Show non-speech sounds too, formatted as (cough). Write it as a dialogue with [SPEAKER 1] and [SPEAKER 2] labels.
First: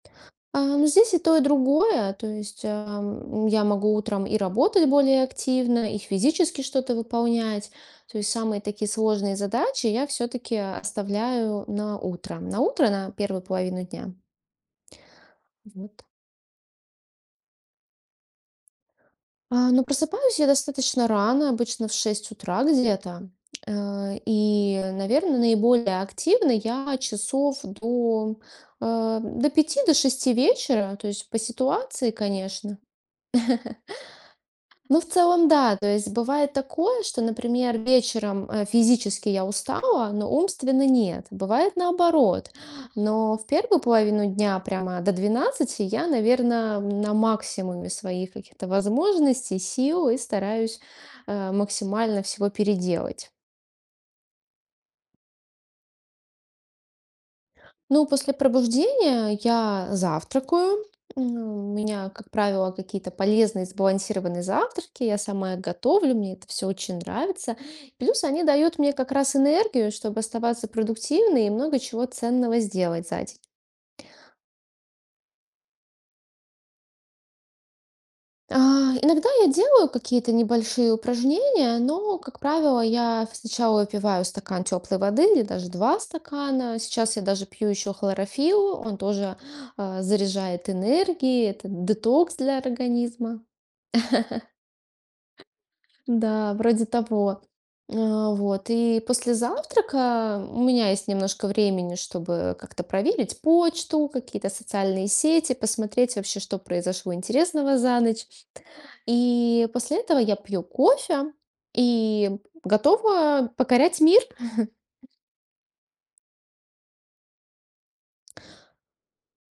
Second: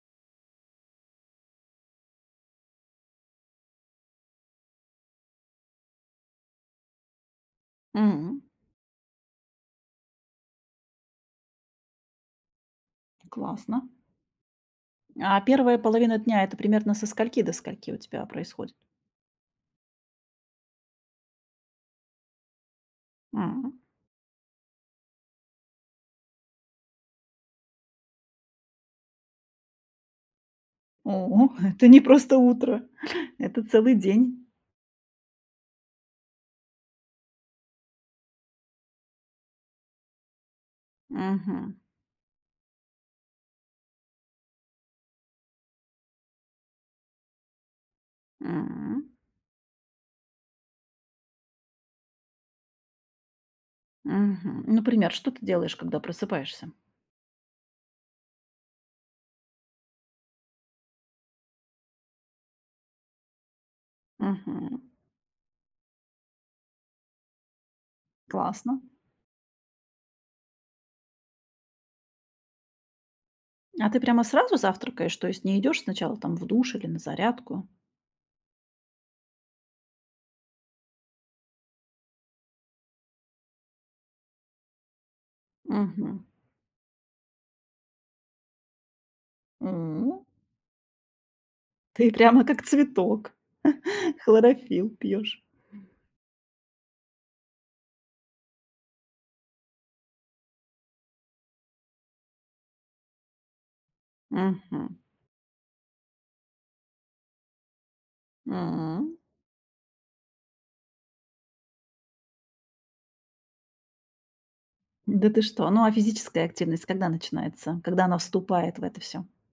[SPEAKER 1] А. Ну, здесь и то, и другое. То есть, ам, я могу утром и работать более активно, и физически что-то выполнять. То есть
[SPEAKER 2] М.
[SPEAKER 1] самые такие сложные задачи я всё-таки оставляю на утро. На утро, на первую половину
[SPEAKER 2] Классно.
[SPEAKER 1] дня.
[SPEAKER 2] А первая
[SPEAKER 1] Вот.
[SPEAKER 2] половина дня- это примерно со скольки до скольки у тебя происходит?
[SPEAKER 1] А, но просыпаюсь я достаточно рано, обычно в 6 утра где-то.
[SPEAKER 2] М.
[SPEAKER 1] Э, и, наверно, наиболее активно я часов до, э, до 5, до 6 вечера, то
[SPEAKER 2] О,
[SPEAKER 1] есть по
[SPEAKER 2] (chuckles) это не
[SPEAKER 1] ситуации,
[SPEAKER 2] просто
[SPEAKER 1] конечно.
[SPEAKER 2] утро, это целый день.
[SPEAKER 1] (laughs) Но, в целом, да, то есть бывает такое, что, например, вечером, а, физически я устала, но умственно нет.
[SPEAKER 2] Мгм.
[SPEAKER 1] Бывает наоборот. Но в первую половину дня, прямо до 12 я, наверно, на максимуме своих каких-то
[SPEAKER 2] М.
[SPEAKER 1] возможностей, сил и стараюсь, а, максимально всего переделать.
[SPEAKER 2] Мгм. Например, что ты делаешь, когда просыпаешься?
[SPEAKER 1] Ну, после пробуждения я завтракаю. У меня, как правило, какие-то полезные сбалансированные
[SPEAKER 2] Мгм.
[SPEAKER 1] завтраки. Я сама их готовлю, мне это всё очень нравится. Плюс они дают
[SPEAKER 2] Классно.
[SPEAKER 1] мне как раз энергию, чтоб оставаться продуктивной и много чего ценного сделать за день.
[SPEAKER 2] А ты прямо сразу завтракаешь, то есть не идешь сначала, там, в душ или на зарядку?
[SPEAKER 1] А, иногда я делаю какие-то небольшие упражнения, но, как правило, я сначала выпиваю стакан теплой воды или даже 2
[SPEAKER 2] Мгм.
[SPEAKER 1] стакана. Сейчас я даже пью ещё хлорофилл, он тоже, а,
[SPEAKER 2] М.
[SPEAKER 1] заряжает энергией, это
[SPEAKER 2] Ты
[SPEAKER 1] детокс
[SPEAKER 2] прямо
[SPEAKER 1] для
[SPEAKER 2] как цветок,
[SPEAKER 1] организма.
[SPEAKER 2] хлорофилл пьёшь.
[SPEAKER 1] (chuckles) Да, вроде того. Э, вот. И после завтрака у меня есть немножко времени, чтобы как-то проверить почту, какие-то
[SPEAKER 2] Мгм.
[SPEAKER 1] социальные сети, посмотреть вообще, что произошло интересного за ночь.
[SPEAKER 2] М.
[SPEAKER 1] И после этого я пью кофе и готова покорять мир. (chuckles)
[SPEAKER 2] Да ты что? Ну, а физическая активность когда начинается? Когда она вступает в это всё?